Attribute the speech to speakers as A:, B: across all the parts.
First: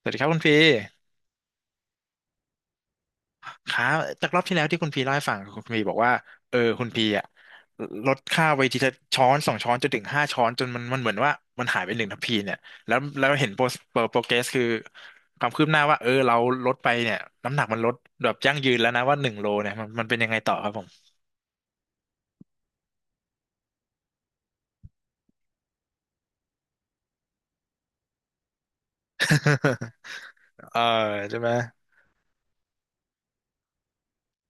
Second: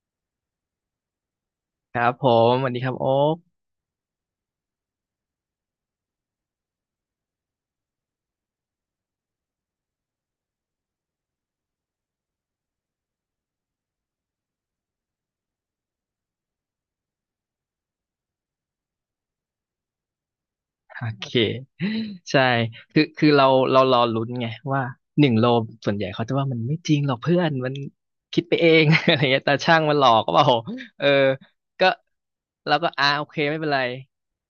A: สวัสดีครับคุณพี
B: ครับผมสวัสดีครับโอ๊ค
A: ครับจากรอบที่แล้วที่คุณพีเล่าให้ฟังคุณพีบอกว่าคุณพีอะลดค่าไปทีละช้อนสองช้อนจนถึงห้าช้อนจนมันเหมือนว่ามันหายไปหนึ่งทัพพีเนี่ยแล้วเห็นโปรโปรเกรสคือความคืบหน้าว่าเออเราลดไปเนี่ยน้ำหนักมันลดแบบยั่งยืนแล้วนะว่าหนึ่งโลเนี่ยมันเป็นยังไงต่อครับผม
B: โอเคใช่คือเรารอลุ้นไงว่า1 โลส่วนใหญ่เขาจะว่ามันไม่จริงหรอกเพื่อนมันคิดไปเอง อะไรเงี้ยตาช่างมันหลอกก็เปล่า
A: เออ
B: เออ
A: ใช่ไหม
B: ก็เราก็โอเคไม่เป็นไร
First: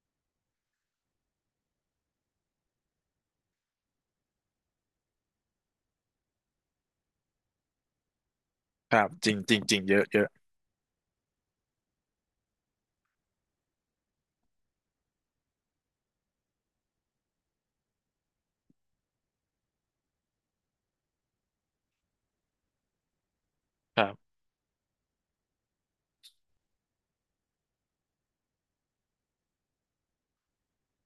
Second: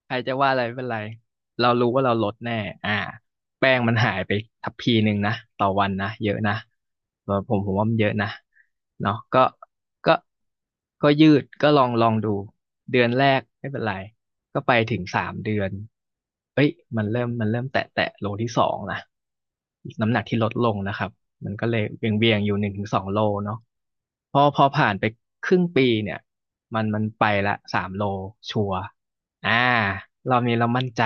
B: ใครจะว่าอะไรไม่เป็นไรเรารู้ว่าเราลดแน่อ่าแป้งมันหายไปทัพพีหนึ่งนะต่อวันนะเยอะนะผมว่ามันเยอะนะ
A: ครับ
B: เนาะ
A: จริงจริงจริงเยอะ
B: ก็
A: เยอะ
B: ก็ยืดก็ลองดู เดือนแรกไม่เป็นไรก็ไปถึง3 เดือนเอ้ยมันเริ่มแตะโลที่ 2นะน้ำหนักที่ลดลงนะครับมันก็เลยเบี่ยงเบียงอยู่1 ถึง 2 โลเนาะ
A: ครับ
B: พอผ่านไปครึ่งปีเนี่ยมันไปละสามโลชัวร์อ่าเรามั่นใจ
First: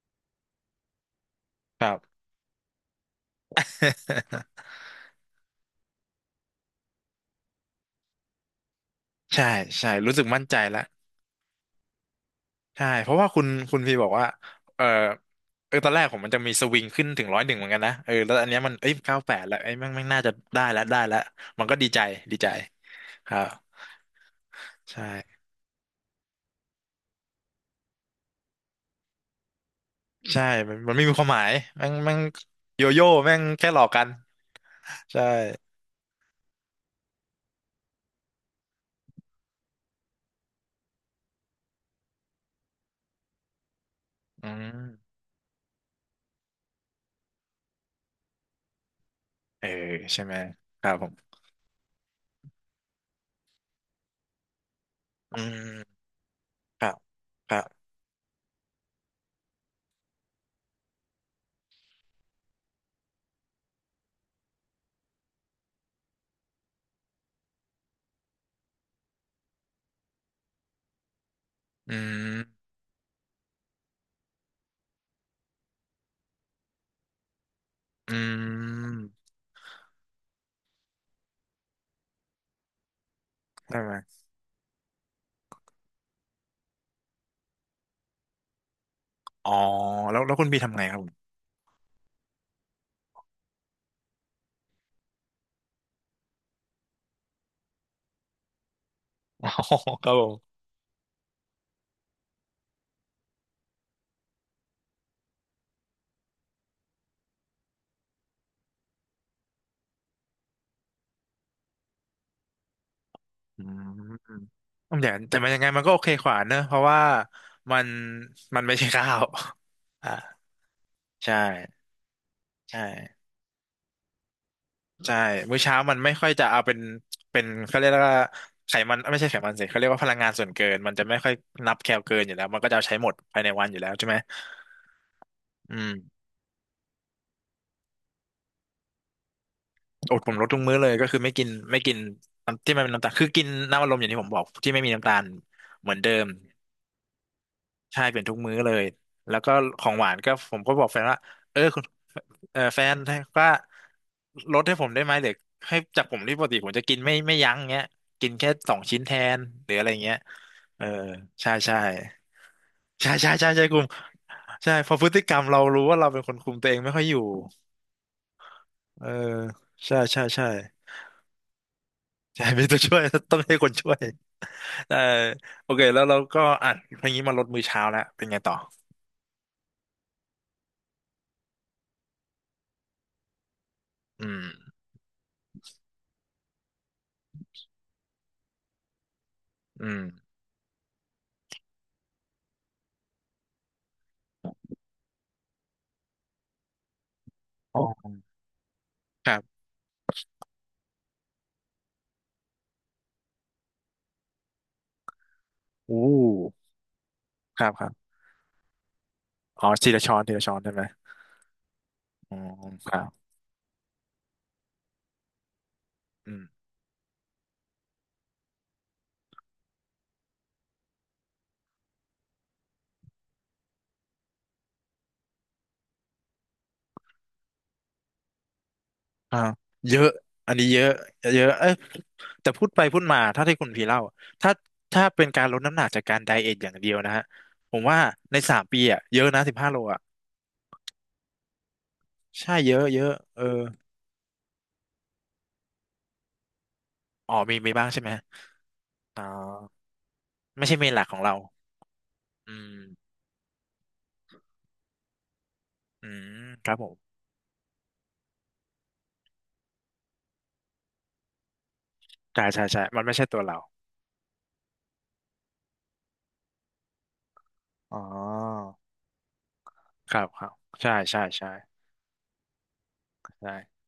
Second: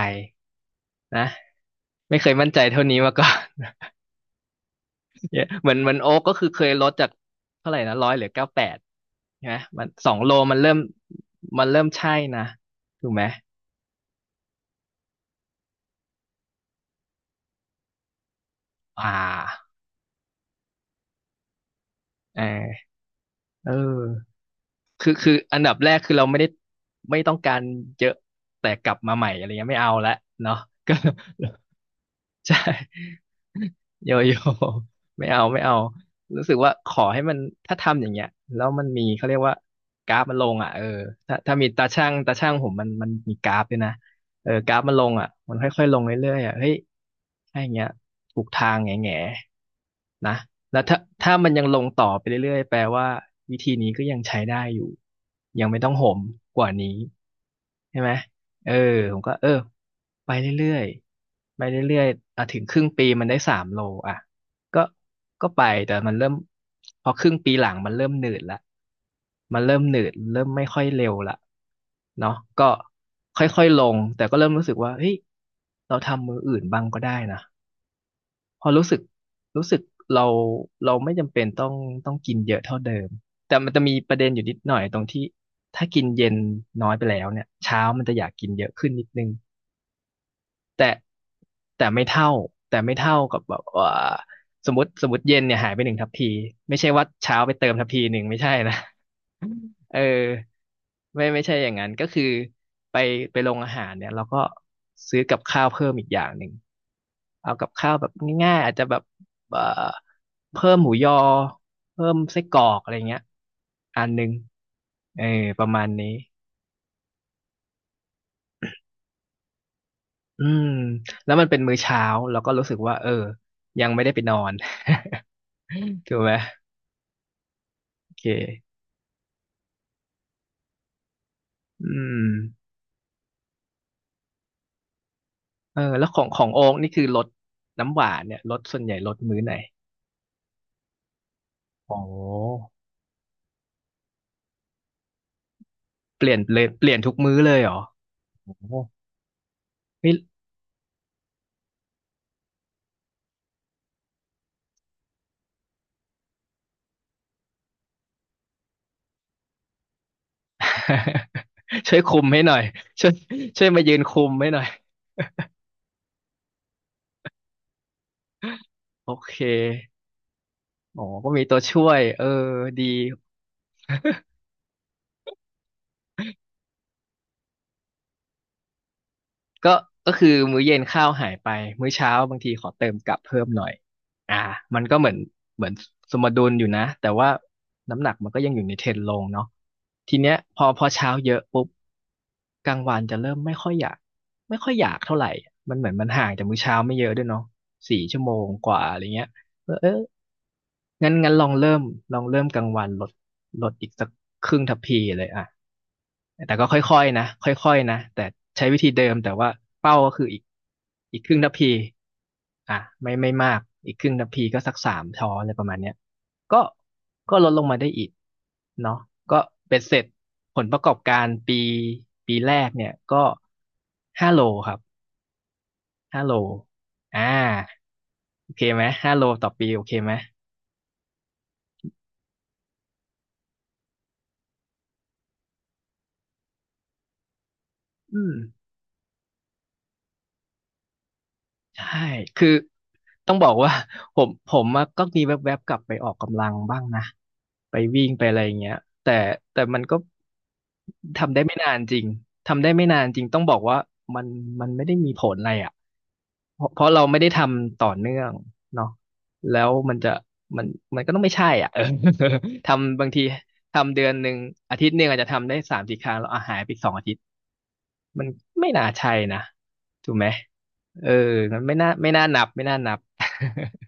B: นะ
A: ครับ
B: ไม่เคยมั่นใจเท่านี้มาก่อน เยอะเหมือนโอ๊กก็คือเคยลดจากเท่าไหร่นะ100 เหลือ 98
A: ใช่
B: นะมัน
A: ใช่
B: ส
A: รู้
B: อง
A: สึก
B: โล
A: มั่นใจ
B: มันเริ่
A: แล้
B: ม
A: ว
B: มันเริ่มใช่นะ
A: ใช่เพ
B: ถูก
A: ราะ
B: ไหม
A: ว่าคุณพี่บอกว่าเออเออตอนแรกผมมันจะมีสวิงขึ้นถึงร้อยหนึ่งเหมือนกันนะเออแล้วอันเนี้ยมันเอ้ย
B: อ่
A: เก้าแปดแล้วไอ้ย
B: า
A: แม่งน่าจะได้แล้วมันก็ดีใจดี
B: เออ
A: ใจครับ
B: เออ
A: ใช่
B: คืออันดับแรกคือเราไม่ได้ไม่ต้องการเยอะแต่กลับมาใหม่อะไรเงี้ยไม่เอาละ
A: ใช่
B: เนาะ
A: มันมั
B: ก็
A: นไม่มีความหมายแม่ง
B: ใช่
A: โยโย่แม่งแค่หลอกกัน
B: โยโย่
A: ใช่
B: ไม่เอาไม่เอารู้สึกว่าขอให้มันถ้าทำอย่างเงี้ยแล้วมันมีเขาเรียกว่ากราฟมันลงอ่ะเออถ้ามีตาช่างผมมันมีกราฟด้วยนะ
A: อื
B: เออกราฟมันลง
A: ม
B: อ่ะมันค่อยๆลงเรื่อยๆอ่ะเฮ้ยถ้าอย่างเงี้ยถูกทางแง่
A: เออใช่
B: ๆ
A: ไห
B: นะ
A: ม
B: แล้
A: ค
B: ว
A: รับ
B: ถ้า
A: ผม
B: ถ้ามันยังลงต่อไปเรื่อยๆแปลว่าวิธีนี้ก็ยังใช้ได้อยู่
A: อื
B: ยังไม่ต้อง
A: ม
B: โหมกว่า
A: ครั
B: นี้
A: บครับ
B: ใช่ไหม เออผมก็เออไปเรื่อยๆไปเรื่อยๆอ่ะถึงครึ่งปีมันได้สามโลอ่ะก็ก็ไปแต่มันเริ่มพอครึ่งปีหลังมันเริ่มหนืดละมันเริ่มหนืดเริ่มไม่ค่อยเร็วละ
A: อื
B: เนาะก็
A: ม
B: ค่อยๆลงแต่ก็เริ่มรู้สึกว่าเฮ้ยเราทำมืออื่นบ้างก็ได้นะ
A: อื
B: พอรู้สึก
A: ม
B: รู้สึกเราเราไม่จำเป็นต้องกินเยอะเท่าเดิมแต่มัน
A: ใช่
B: จะ
A: ไหม
B: มีประเด็นอยู่นิดหน่อยตรงที่ถ้ากินเย็นน้อยไปแล้วเนี่ยเช้ามันจะอยากกินเยอะขึ้นนิดนึง
A: อ๋อแล้วคุณพี่ทำไง
B: แต่
A: ครับผม
B: แต่ไม่เท่าแต่ไม่เท่ากับแบบว่าสมมติเย็นเนี่ยหายไป1 ทัพพีไม่ใช่ว่าเช้าไปเติมทัพพีหนึ่งไม่ใช่นะ
A: อ๋อ
B: เ
A: ครับผม
B: ออไม่ใช่อย่างนั้นก็คือไปไปโรงอาหารเนี่ยเราก็ซื้อกับข้าวเพิ่มอีกอย่างหนึ่งเอากับข้าวแบบง่ายๆอาจจะแบบเอ่อเพิ่มหมูยอเพิ่มไส้กรอกอะไรเงี้ย
A: อื
B: อันหนึ่ง
A: มแต่
B: เออ
A: แต่มันยั
B: ป
A: งไง
B: ระ
A: มัน
B: มาณ
A: ก็โอ
B: นี้
A: เคขวาเนอะเพราะว่ามันมันไม่ใช่ข้าวอ่า
B: อืมแล้
A: ใช่
B: วมันเป็นมื้อเช้าเราก็รู้สึก
A: ใช่
B: ว่ายังไม่ได้ไปนอน
A: ใช่ มื้อเช้ามันไม่
B: ถูก
A: ค่อย
B: ไหม
A: จะเอาเป็นเป็นเขาเรียก
B: โอ
A: ว่า
B: เ
A: ไข
B: ค
A: มันไม่ใช่ไขมันสิเขาเรียกว่าพลังงานส่วนเกินมันจะไม่ค่อยนับ
B: อื
A: แคลเกิน
B: ม
A: อยู่แล้วมันก็จะเอาใช้หมดภายในวันอยู่แล้วใช่ไหมอื
B: เออแล้ว
A: ม
B: ของโอ๊กนี่คือลดน้ำหวานเนี่ยลดส่วนใหญ่ลดมื้อไหน
A: อดผมลดทุกมื้อเลยก็คือไม่กินไม่
B: โอ
A: กิน
B: ้
A: น้ำที่มันเป็นน้ำตาลคือกินน้ำอัดลมอย่างที่ผมบอกที่ไม่มีน้ำตาลเหมือนเดิ
B: เป
A: ม
B: ลี่ยนเลยเปลี่ยนทุกมื้อเลยเหรอ
A: ใช่เป็นทุกมื้อเล
B: โอ้
A: ยแล้วก็ของหวา
B: ไม่
A: นก็ผมก็บอกแฟนว่าเออ เออแฟนก่ลดให้ผมได้ไหมหรือให้จากผมที่ปกติผมจะกินไม่ยั้งเงี้ยกินแค่สองชิ้นแทนหรืออะไรเงี้ยเออใช่ใช่
B: ช่วยคุมให้หน่อยช่
A: ใช่
B: วย
A: ใช่ใช่ใช่
B: ช่วย
A: คุ
B: มา
A: ม
B: ยืนคุมให้หน่อย
A: ใช่เพอพฤติกรรมเรารู้ว่าเราเป็นคนคุมตัวเองไม่ค่อยอยู่เออ
B: โอเค
A: ใช่ใช่ใช่
B: อ๋อก็มีตัวช่วยเออ
A: ใช่มีตัว
B: ดี
A: ช่วย ต้องให้คนช่วยเออโอเคแล้วเราก็อ่ะพออย่างนี้มาลดมื้อเช้าแล้วเป็นไงต่อ
B: ก็ก็คือมื้อเย็นข้าวหายไป มื้อเช้าบางทีขอเติมกลับเพิ่มหน่อย
A: อื
B: อ่า
A: ม
B: มันก็เหมือนสมดุลอยู่นะ แต่ว่าน้ำหนักมันก็ยังอยู่ในเทรนด์ลงเนาะ
A: อืม
B: ทีเนี้ยพอเช้าเยอะปุ๊บกลางวันจะเริ่มไม่ค่อยอยาก ไม่ค่อยอยากเท่าไหร่มันเหมือนมันห่างจากมื้อเช้าไม่เยอะด้วยเนาะ
A: อ๋อ
B: 4 ชั่วโมงกว่าอะไรเงี้
A: ค
B: ย
A: รับ
B: เออ งั้นลองเริ่มกลางวันลดลดอีกสักครึ่งทัพพีเลยอ่ะ
A: อู้
B: แต่ก็ค่อยๆนะค
A: ครั
B: ่
A: บ
B: อย
A: ครั
B: ๆนะ
A: บ
B: แต่ใช้วิธีเดิมแต่ว่า
A: อ๋อที
B: เป้า
A: ละ
B: ก็
A: ช้อน
B: คือ
A: ที
B: อี
A: ละ
B: ก
A: ช้อนใช่ไหม
B: อีกครึ่งทัพพี
A: อ๋อ
B: อ่ะ
A: ครั
B: ไม่
A: บ
B: ไม่มากอีกครึ่งทัพพีก็สัก3 ช้อนอะไรประมาณเนี้ย
A: อืม
B: ก็ก็ลดลงมาได้อีกเนาะก็เป็นเสร็จผลประกอบการปีแรกเนี่ยก็ห้าโลครับห้าโลอ่าโอเคไหมห้าโล
A: อ่า
B: ต่อปีโอเค
A: เยอะ
B: ไหม
A: อันนี้เยอะเยอะเอ้ยแต่พูดไปพูดมาถ้าที่คุณพีเล่าถ้าถ้าเป็นการลดน้ำหนักจากการไดเอทอย่างเดียวนะฮะผมว่า
B: อืม
A: ในสามปีอะเยอะนะสิบห้าโลอะ
B: ใช่คือ
A: ใช่เยอะเยอะ
B: ต้อง
A: เออ
B: บอกว่า ผมอะก็มีแวบๆกลับไปออกกำลังบ้างนะ
A: อ๋อมีมี
B: ไป
A: บ้างใช่
B: วิ่
A: ไหม
B: งไปอะไรอย่างเงี้ยแต่
A: อ๋
B: แต่
A: อ
B: มันก็
A: ไม่ใช่เมนหลักของเรา
B: ทำได้ไม่นานจริง
A: อื
B: ทำได้
A: ม
B: ไม่นานจริงต้องบอกว่ามันมันไม่ได้มีผลอะไรอ่ะ
A: อืม
B: เพ
A: ค
B: ราะ
A: รับ
B: เพ
A: ผ
B: ราะ
A: ม
B: เราไม่ได้ทำต่อเนื่องเนาะแล้วมันจะมันมันก็ต้องไม่ใช่อ่ะ เออ
A: ใช่ใช่ ใช่มั
B: ทำ
A: น
B: บาง
A: ไม่
B: ที
A: ใช่ตัวเรา
B: ทำเดือนหนึ่งอาทิตย์หนึ่งอาจจะทำได้3 4 ครั้งแล้วอ่ะหายไป2 อาทิตย์
A: อ๋อ
B: มันไม่น่าใช่นะถู
A: ค
B: ก
A: รั
B: ไหม
A: บครับใช่
B: เออ
A: ใช่ใช่
B: มันไม่น่านับไม่น่านับ
A: ใช่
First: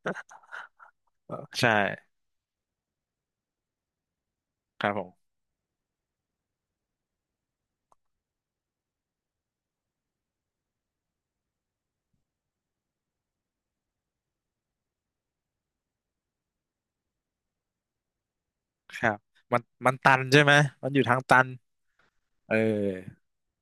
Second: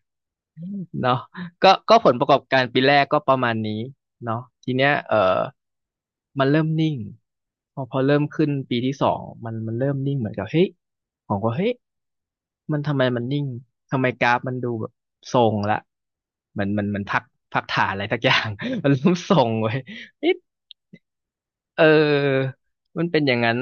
B: เนาะ
A: เออใช่
B: ก็ผลประกอบการปีแรกก็ประมาณนี้เนาะที
A: ครั
B: เนี้
A: บ
B: ย
A: ผ
B: เอ
A: ม
B: อมันเริ่มนิ่งพอเริ่มขึ้นปีที่สองมันเริ่มนิ่งเหมือนกับเฮ้ยผมก็เฮ้ยมันทำไมมันนิ่งทำไมกราฟมันดูแบบทรงละเหมันพักพักฐานอะไรสักอย่าง มัน
A: ครั
B: เริ่ม
A: บ
B: ทรง
A: มัน
B: เว้ย
A: มันตัน
B: เอ๊ะ
A: ใช่ไหมมันอยู่ทางตัน
B: เออ
A: เอ
B: มัน
A: อ
B: เป็นอย่างนั้น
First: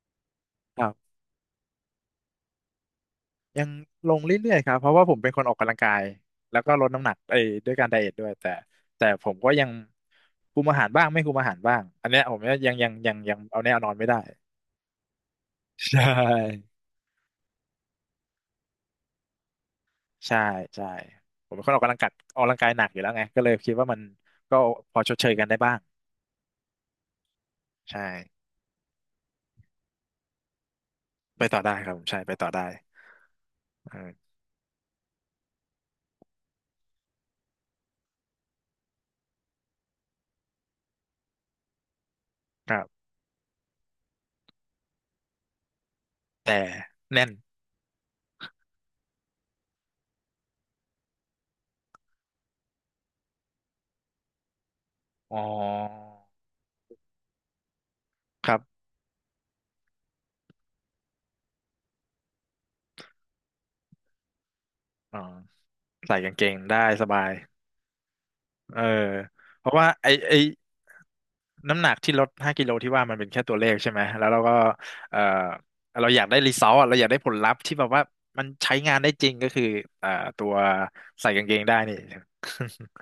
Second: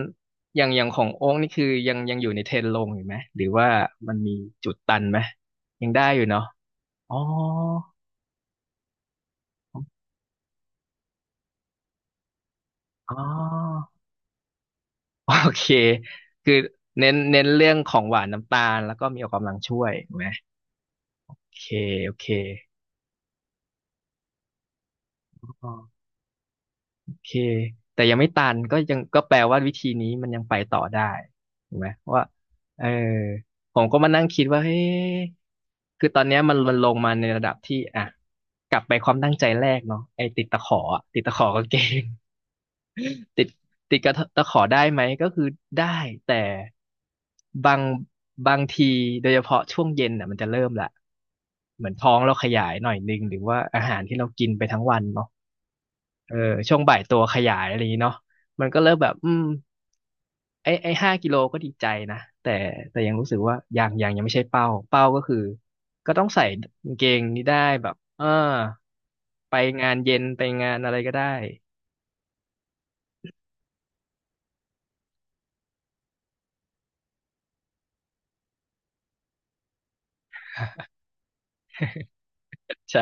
B: อย่าง
A: ค
B: อย่า
A: รั
B: งของ
A: บ
B: โอ๊กนี่คือยังอยู่ในเทรนด์ลงอยู่ไหม หรือ
A: ยั
B: ว่า
A: งล
B: มัน
A: ง
B: มี
A: เรื่อยๆค
B: จุ
A: รั
B: ด
A: บเพราะ
B: ตัน
A: ว่าผ
B: ไห
A: ม
B: ม
A: เป็นคนออกกำลัง
B: ยั
A: กา
B: ง
A: ย
B: ได้อยู่เนาะ
A: แล้วก็ลดน้ำหนั
B: อ๋อ
A: กเอ้ยด้วยการไดเอทด้วยแต่ผมก็ยังคุมอาหารบ้างไม่คุมอาหารบ้างอันเนี้ยผมยังยังยั
B: อ๋
A: งยังเอาแน่เอา
B: อ
A: นอนไม่ได้
B: โอเค
A: ใช
B: คือ
A: ่
B: เน้นเรื่องของหวานน้ำตาลแล้วก็มีออกกำลังช่วยถูกไหม
A: ใช่ใช่
B: โอ
A: ผมเป็
B: เค
A: นคนออกกำลังกาย
B: โอเค
A: ออกกำลังกายหนักอยู่แล้วไงก็เลยคิดว่ามันก็พอชดเชยกันได้บ้าง
B: เคแต่
A: ใช่
B: ยังไม่ตันก็ยังก็แปลว่าวิธีนี้มันยังไปต่อได้
A: ไปต่อได้
B: ถูก
A: ค
B: ไหม
A: รับผมใช่
B: ว่า
A: ไปต่อได้
B: เออผม
A: เอ
B: ก็มานั่ง
A: อ
B: คิดว่าเฮ้คือตอนเนี้ยมันลงมาในระดับที่อ่ะกลับไปความตั้งใจแรกเนาะไอ้ติดตะขออะติดตะขอกางเกง
A: ครับ
B: ติดติดกระตะขอได้ไหมก็คือได้แต่
A: แต่แน่น
B: บางบางทีโดยเฉพาะช่วงเย็นอ่ะมันจะเริ่มละเหมือนท้องเราขยายหน่อยนึงหรือว่าอาหารที่เรากินไปทั้งวันเนาะ
A: อ๋อ
B: เออช่วงบ่ายตัวขยายอะไรอย่างนี้เนาะ
A: ครับ
B: มันก็เริ่มแบบไอ้ไอ้5 กิโลก็ดีใจนะแต่แต่ยังรู้สึกว่ายังไม่ใช่เป้าเป้า
A: อ๋อ
B: ก็คือก็
A: ใส่
B: ต้อง
A: กางเก
B: ใส่
A: งได้
B: กางเก
A: สบา
B: ง
A: ย
B: นี้ได้แบบเออ
A: เออ
B: ไป
A: เพราะว่า
B: งาน
A: ไอ
B: เย็น
A: ไอ
B: ไปงานอะไรก็ได้
A: น้ำหนักที่ลดห้ากิโลที่ว่ามันเป็นแค่ตัวเลขใช่ไหม แล้วเราก็เอ่อเราอยากได้รีซอสเราอยากได้ผลลัพธ์ที่แบบว่ามันใช้งานได้จริงก็คือเอ่อตัว ใส่กางเกงได้นี่
B: ใช่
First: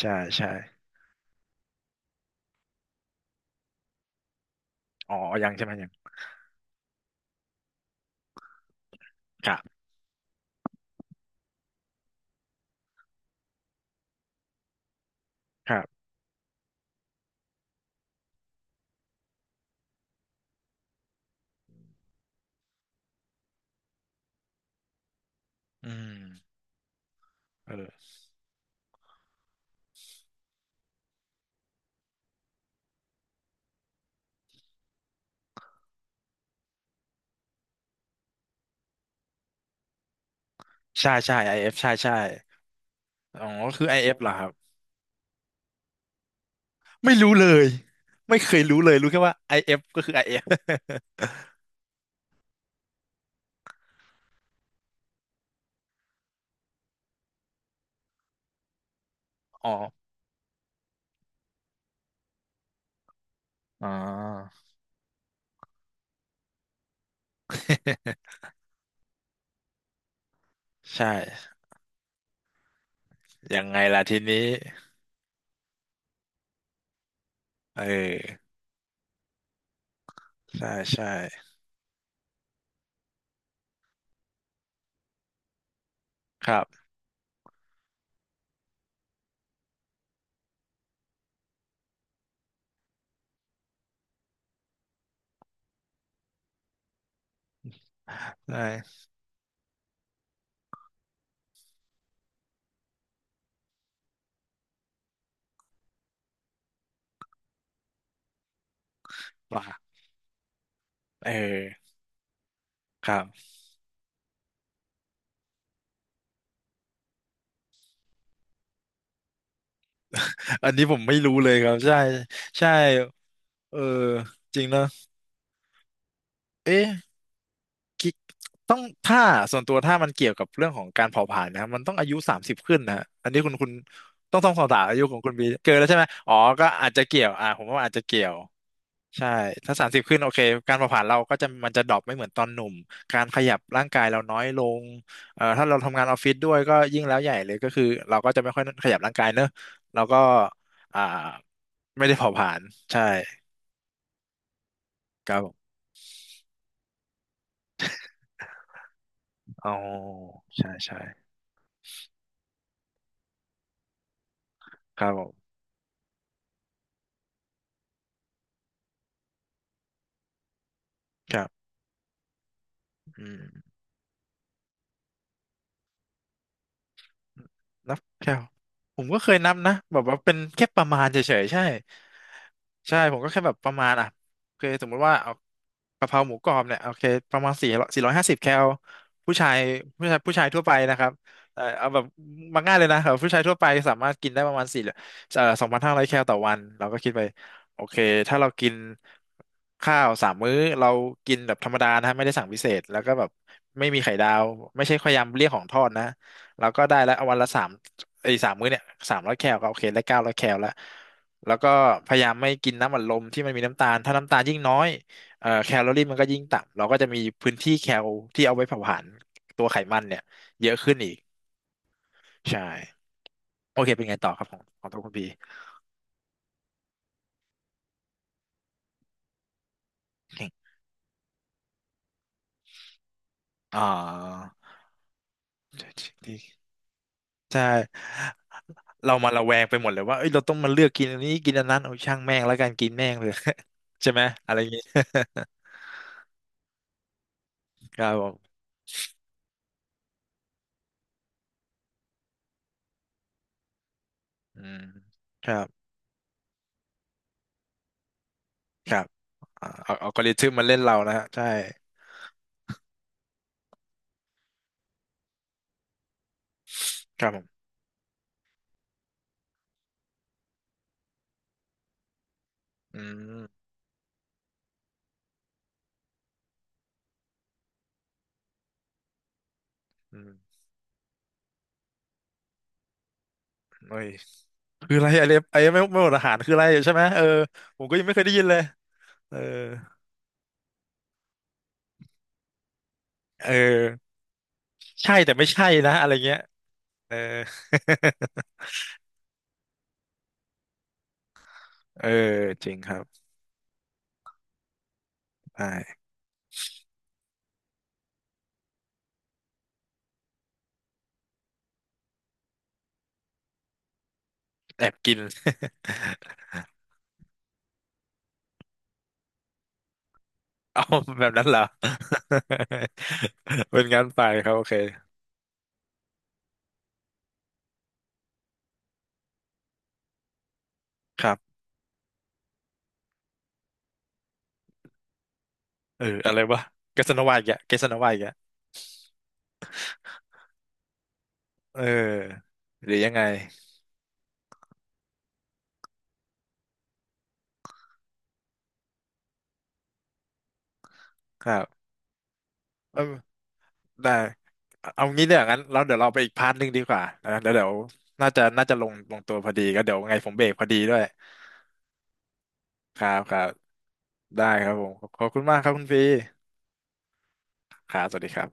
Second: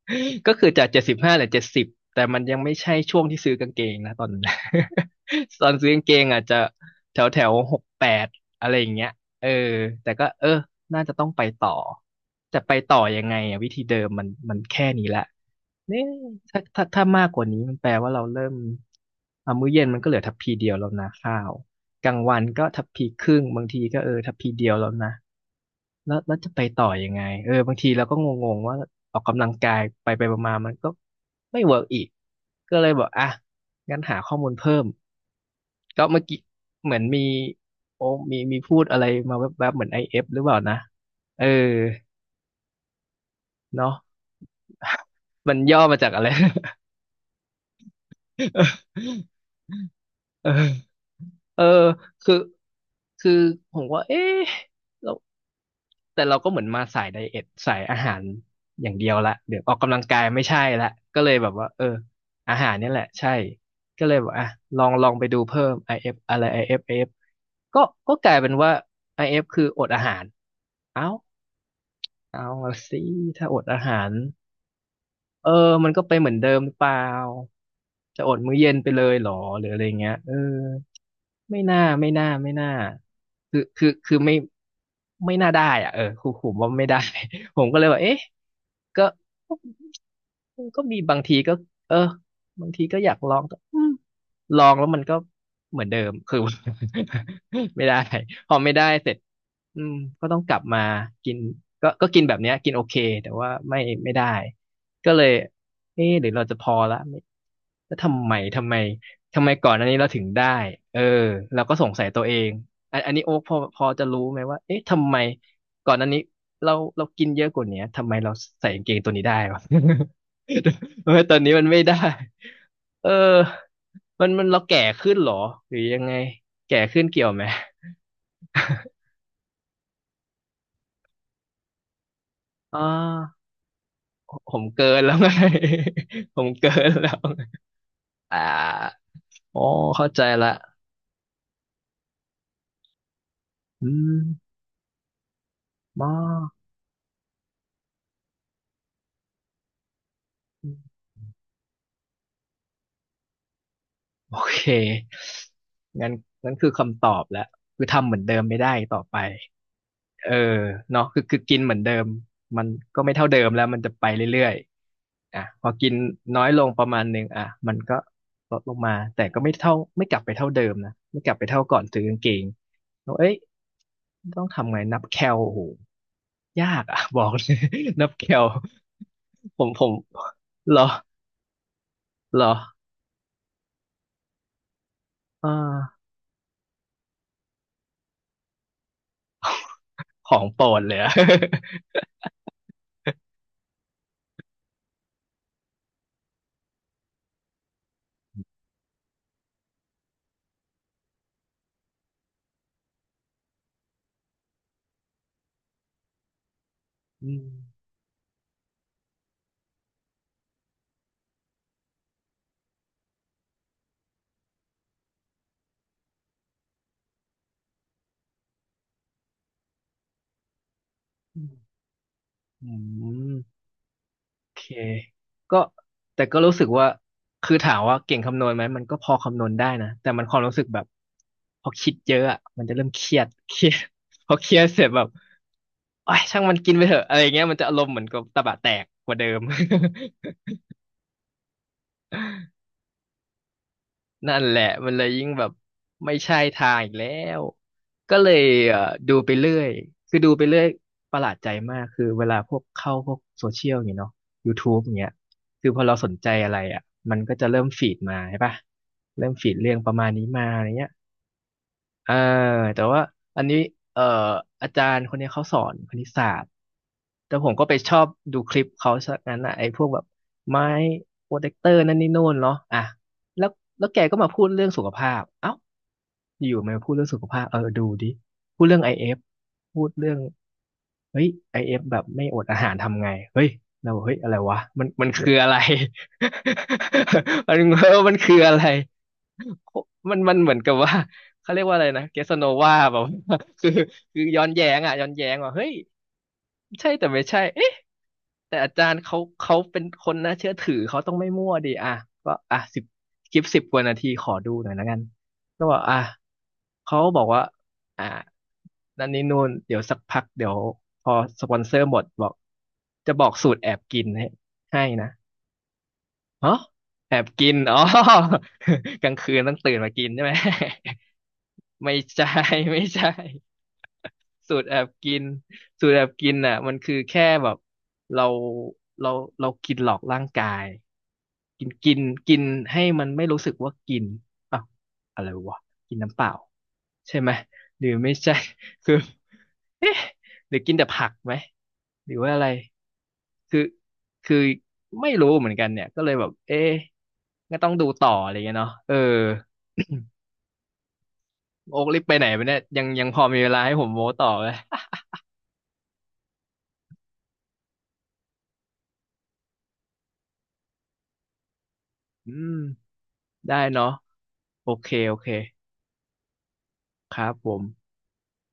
A: ใช่ ใช่
B: ก็คือจาก75เหลือเจ็ดสิบแต่มันยังไม่ใช่ช่วงที่ซื้อกางเกงนะตอนนั้น
A: อ๋อยัง ใช่
B: ต
A: ไห
B: อ
A: ม
B: น
A: ยั
B: ซื้
A: ง
B: อกางเกงอาจจะแถวแถว68อะไรอย่างเงี้ยเอ
A: ค
B: อ
A: รับ
B: แต่ก็เออน่าจะต้องไปต่อแต่ไปต่อยังไงอะวิธีเดิมมันแค่นี้ละ
A: ครับ
B: เนี่ยถ้ามากกว่านี้มันแปลว่าเราเริ่มอ่ะมื้อเย็นมันก็เหลือทัพพีเดียวแล้วนะข้าวกลางวันก็ทัพพีครึ่งบางทีก็เออทัพพีเดียวแล้วนะ
A: อื
B: แล้ว
A: ม
B: แล้วจะไปต่อยังไงเออ
A: เอ
B: บางทีเรา
A: อ
B: ก็งงๆว่าออกกำลังกายไปมาๆมันก็ไม่เวิร์กอีกก็เลยบอกอ่ะงั้นหาข้อมูลเพิ่มก็เมื่อกี้เหมือนมีโอ้มีพูดอะไรมาแวบๆเหมือนไอเอฟหรือเปล่านะ
A: ใช่ใช่
B: เออ
A: IF ใช่ใช่อ๋อคือ
B: เนาะ
A: IF เอฟเหรอครับ
B: มันย่อมาจากอะไร
A: ไม่รู้เลยไม่เคยรู้เลยรู้แค่ ว่าไอเอฟก็คือ IF
B: เอ
A: อเอ
B: อ
A: ฟ
B: เออคือคือผมว่าเอ๊ะเรา แต่เราก็เหมือนมาสายไดเอทสายอาหารอย่างเดียวละเดี๋ยว
A: อ๋อ
B: ออกกำลังกายไม่ใช่ละก็เลยแบบว่าเอออาหารเนี่ยแหละใช่
A: อ๋อ
B: ก็เลยบอกอ่ะลองไปดูเพิ่ม IF อเอฟอะไร IF อเอฟไอเอฟก็ก็กลายเป็นว่า IF คืออดอาหาร เอ้า
A: ใช่
B: เอาสิถ้าอ
A: ยั
B: ด
A: งไง
B: อา
A: ล่ะ
B: หาร
A: ทีนี้
B: เออมันก็ไปเหมือนเดิมหรือเปล่า
A: เ
B: จะอด
A: ออ
B: มื้อเย็นไปเลยเหรอหรืออะไรเงี้ยเออ
A: ใช่ใช่
B: ไม่น่าคือไม่ไม่น่าได้อ่ะเออครูผ
A: ค
B: ม
A: รั
B: ว่าไม่
A: บ
B: ได้ ผมก็เลยว่าเอ๊ะก็ก็มีบางทีก็เออบางทีก็อยากลองแต่ลองแล้วมันก็เหมือนเดิมคือ ไม่ได้
A: ใช
B: พอไม่ได้
A: ่
B: เสร็จอืมก็ต้องกลับมากินก็กินแบบเนี้ยกินโอเคแต่ว่าไม่ไม่ได้ก็เลยเอ๊ะหรือเราจะพอละไม่แล้วทำไมก่อนอั
A: ว่า
B: นนี้เราถึงได้เออ
A: เอ
B: เราก็ส
A: อ
B: งสัยตัวเองอัน
A: ค
B: อัน
A: รั
B: นี้โอ๊ค
A: บ
B: พอจะรู้ไหมว่าเอ๊ะทำไมก่อนอันนี้เรากินเยอะกว่าเนี้ยทำไมเราใส่กางเกงตัวนี้ได้วะ
A: อันนี้ผม
B: ทำ
A: ไม่
B: ไม
A: รู้
B: ตอน
A: เล
B: นี้
A: ย
B: มั
A: ค
B: น
A: รับ
B: ไม่
A: ใช่
B: ได้
A: ใช่
B: เออ
A: เออ
B: มัน
A: จ
B: เรา
A: ริงเน
B: แก่
A: อะ
B: ขึ้นเหรอหรือยังไงแก่ขึ้น
A: เอ๊ะ
B: เกี่ยวไหม
A: กิ๊กต้องถ้าส่วนตัวถ้ามันเกี่ยวกับเรื่องของการเผาผลาญนะครับมันต้องอายุสามสิบขึ้
B: อ่
A: นนะฮะอันนี้
B: า
A: คุณต้องต้
B: ผ
A: องส
B: ม
A: อบถาม
B: เกิ
A: อา
B: น
A: ยุ
B: แล้
A: ข
B: ว
A: อง
B: ไง
A: คุณบีเกินแล้วใช่ไหมอ๋ อ
B: ผม
A: ก็
B: เกิ
A: อา
B: น
A: จจะ
B: แล้ว
A: เกี่ยวอ่าผมว่าอาจจะเกี่ยว
B: อ่า
A: ใช่
B: อ๋อ
A: ถ้าสามสิบ
B: เข้า
A: ขึ้น
B: ใจ
A: โอเค
B: ละ
A: การเผาผลาญเราก็จะมันจะดรอปไม่เหมือนตอนหนุ่มการขยับร่า
B: อื
A: งกายเรา
B: ม
A: น้อยลงถ้าเราทำ
B: ม
A: งา
B: อ
A: นออฟฟิศด้วยก็ยิ่งแล้วใหญ่เลยก็คือเราก็จะไม่ค่อยขยับร่างกายเนอะเราก็อ่าไม่ได้เผาผลาญใช่
B: โอเค
A: ครับผม
B: งั้นงั้นคือคำตอบแล้วคือทำเหมือนเดิมไม่ได้ต่อไป
A: อ๋อ
B: เออ
A: ใช่ใช่
B: เนาะคือกินเหมือนเดิมมันก็ไม่เท่าเดิมแล้วมันจะไปเรื่อย
A: ครับผ
B: ๆอ่ะ
A: ม
B: พอกินน้อยลงประมาณหนึ่งอ่ะมันก็ลดลงมาแต่ก็ไม่เท่าไม่กลับไปเท่าเดิมนะไม่กลั
A: ค
B: บไป
A: รับ
B: เท่าก่อนซื้อกางเกงเรา
A: อื
B: เอ้ย
A: ม
B: ต้องทำไงนับแคลโอ้โหยากอ่ะ บอกเลย
A: นับ
B: นับ
A: แค
B: แค
A: ล
B: ล
A: ผมก็เคยนับ
B: ผม
A: นะ
B: ผม
A: แบบว่าเป็นแค่
B: เหร
A: ป
B: อ
A: ระมาณเฉยๆใช่
B: เหรอ
A: ใช่ผมก็แค่แบบประมาณอ่ะโอเคสมมติว่าเอา
B: อ่า
A: กะเพราหมูกรอบเนี่ยโอเคประมาณสี่ร้อยห้าสิบแคลผู้ชายผู้ชาย
B: ข
A: ผู้
B: อ
A: ชา
B: ง
A: ยทั่
B: โป
A: ว
B: ร
A: ไป
B: ดเล
A: นะ
B: ย
A: ครับ
B: อะ
A: เอาแบบมาง่ายเลยนะครับผู้ชายทั่วไปสามารถกินได้ประมาณสี่เอ่อ2,500แคลต่อวันเราก็คิดไปโอเคถ้าเรากินข้าวสามมื้อเรากินแบบธรรมดานะฮะไม่ได้สั่งพิเศษแล้วก็แบบไม่มีไข่ดาวไม่ใช่พยายามเลี่ยงของทอดนะ แล้วก็ได้แล้ว
B: อื
A: วัน
B: ม
A: ละสามไอ้สามมื้อเนี่ย300แคลก็โอเคได้900แคลแล้วแล้วก็พยายามไม่กินน้ำอัดลมที่มันมีน้ำตาลถ้าน้ำตาลยิ่งน้อยแคลอรี่มันก็ยิ่งต่ำเราก็จะมีพื้นที่แคลที่เอาไว้เผาผลาญตัวไขมันเนี่ยเยอะขึ้นอีก
B: อืม
A: ใช่
B: อืม
A: โอเคเป็นไงต่อครับ
B: โอ
A: ของ
B: เค
A: ของตัวคุณพี
B: ก็แต่ก็รู้สึกว่าคือถามว่าเก่งคำนวณไหมมันก็พอคำนวณได้นะแต่มันความรู้สึกแบบพอคิดเยอะอ่ะมันจะเริ่มเครียดเครีย
A: อ่
B: ด พอเค
A: า
B: รียดเสร็จแบบโอ้ยช่างมันกินไปเถอะอะไรเงี้ยมัน
A: ใช่
B: จะอารมณ์เหมือนกับตะบะแตกก
A: เรา
B: ว่าเดิ
A: มา
B: ม
A: ระแวงไปหมดเลยว่าเอ้ ยเราต้องมาเลือกกินอันนี้กินอันนั้นเอาช่างแม่งแล้วกันกินแม่งเลย ใช่ไหม
B: นั่น
A: อะ
B: แห
A: ไรอ
B: ละ
A: ย่างงี้
B: มันเลยยิ่งแบบไม่ใช่ทางอีกแล้ว
A: ครับ
B: ก็
A: ผ
B: เล
A: ม
B: ยเอ่อดูไปเรื่อยคือดูไปเรื่อยประหลาดใจมากคือเวลาพวกเข้าพวกโซเชียลอย่างเงี้ยเนาะ
A: อืม
B: YouTube อย่างเงี้ย
A: ครั
B: คื
A: บ
B: อพอเราสนใจอะไรอ่ะมันก็จะเริ่มฟีดมาใช่ปะ
A: ครับ
B: เริ่มฟีด
A: อ่า
B: เรื่องป
A: เอา
B: ระมา
A: เอา
B: ณ
A: กอ
B: นี้
A: ริ
B: มา
A: ทึม
B: อะ
A: มา
B: ไร
A: เล่น
B: เงี้ย
A: เรานะฮะใช่
B: อ่าแต่ว่าอันนี้เอ่ออาจารย์คนนี้เขาสอนคณิตศาสตร์
A: ครับ
B: แต่
A: ผ
B: ผม
A: ม
B: ก็ไปชอบดูคลิปเขาซะงั้นอ่ะไอ้พวกแบบไม้โปรเทคเตอร์นั่นนี่โน่นเนาะอ่ะ
A: อืม
B: แล้วแล้วแกก็มาพูดเรื่องสุขภาพเอ้าอยู่ๆมาพูดเรื่องสุขภาพเออดูดิพูดเรื่องไอเอฟพูดเรื่อ
A: อื
B: ง
A: ม
B: เฮ้ยไอเอฟแบบไม่อดอาหารทำไงเฮ้ยเรา
A: เอ้
B: บอก
A: ย
B: เฮ้ยอะไรวะมัน
A: คืออะ
B: มั
A: ไร
B: น
A: ไอ
B: คือ
A: เอฟ
B: อะไร
A: ไอ้ไม่หมดอาหารคืออะไรใช่ไหมเออ
B: มัน
A: ผม
B: เอ
A: ก็
B: อ
A: ยัง
B: มั
A: ไม่
B: น
A: เคยได้
B: คือ
A: ยิน
B: อะ
A: เลย
B: ไร
A: เออ
B: มันเหมือนกับว่า เขาเรียกว่าอะไรนะเกสโนวาแบบ
A: เอ
B: คือ
A: อ
B: คือย้อนแย้งอ่ะย้อ
A: ใช่
B: นแย้
A: แต่
B: ง
A: ไม่
B: ว่า
A: ใช่
B: เฮ้ย
A: นะอะไรเงี้ย
B: ใช่แต่
A: เออ
B: ไม่ใช่เอ๊ะแต่อาจารย์เขาเป็นคนน่าเชื่อถือเขาต้องไม่มั่วดิอ่ะ
A: เออ
B: ก็อ่ะ
A: จริง
B: สิบ
A: ครับ
B: คลิปสิบกว่านาทีขอดูหน่อยละกันก็บอกอ่ะ
A: ใช่
B: เขาบอกว่าอ่ะนั่นนี่นู่นเดี๋ยวสักพักเดี๋ยวพอสปอนเซอร์หมดบอกจะบอกสูตรแอบกินให้
A: แอ
B: ให้
A: บ
B: นะ
A: กิน
B: ฮะแอบกินอ๋อ กลางคืนต้องตื่นมากินใช่ไหม
A: เอาแบบนั้นเหรอ
B: ไม่ใช่ ไม่ใช่
A: เป็นงั้นไปครับ
B: สู
A: โอ
B: ตร
A: เค
B: แอบกินสูตรแอบกินน่ะมันคือแค่แบบเราเราเรากินหลอกร่างกาย
A: ครับ
B: กินกินกินให้มันไม่รู้สึกว่ากินอ้าวอะไรวะกิน
A: เออ
B: น้ำเปล่า
A: อะไรวะเกส
B: ใช่
A: โน
B: ไหม
A: วาอีกอะเก
B: ห
A: ส
B: รือ
A: โนวา
B: ไม่
A: อีก
B: ใช่
A: อะ
B: คือหรือกินแต่ผักไหม
A: เ
B: หรือว่าอะไร
A: ออหรือยังไง
B: คือคือไม่รู้เหมือนกันเนี่ยก็เลยแบบเอ๊ะก็ต้องดูต่ออะไรเงี้ยเนาะเออ
A: ครั
B: โอ๊กรีบไปไหนไปเนี่ยยังยั
A: บ
B: งพอมีเวลาให้ผมโม้
A: ได้
B: ต่อเหย
A: เอางี้เนี่ยงั้นเราเดี๋ยวเราไปอีกพาร์ทหนึ่งดีกว่านะเดี๋ยวน่าจะลงตัวพอดีก็เดี๋ยวไงผมเบรกพอดีด้วย
B: อืม
A: ครับครับ
B: ได้เนาะ
A: ได้ค
B: โอ
A: รับผ
B: เค
A: ม
B: โอ
A: ขอ
B: เค
A: บคุณมากครับคุณฟรี
B: ครับผม
A: ครับสวัสดีครับ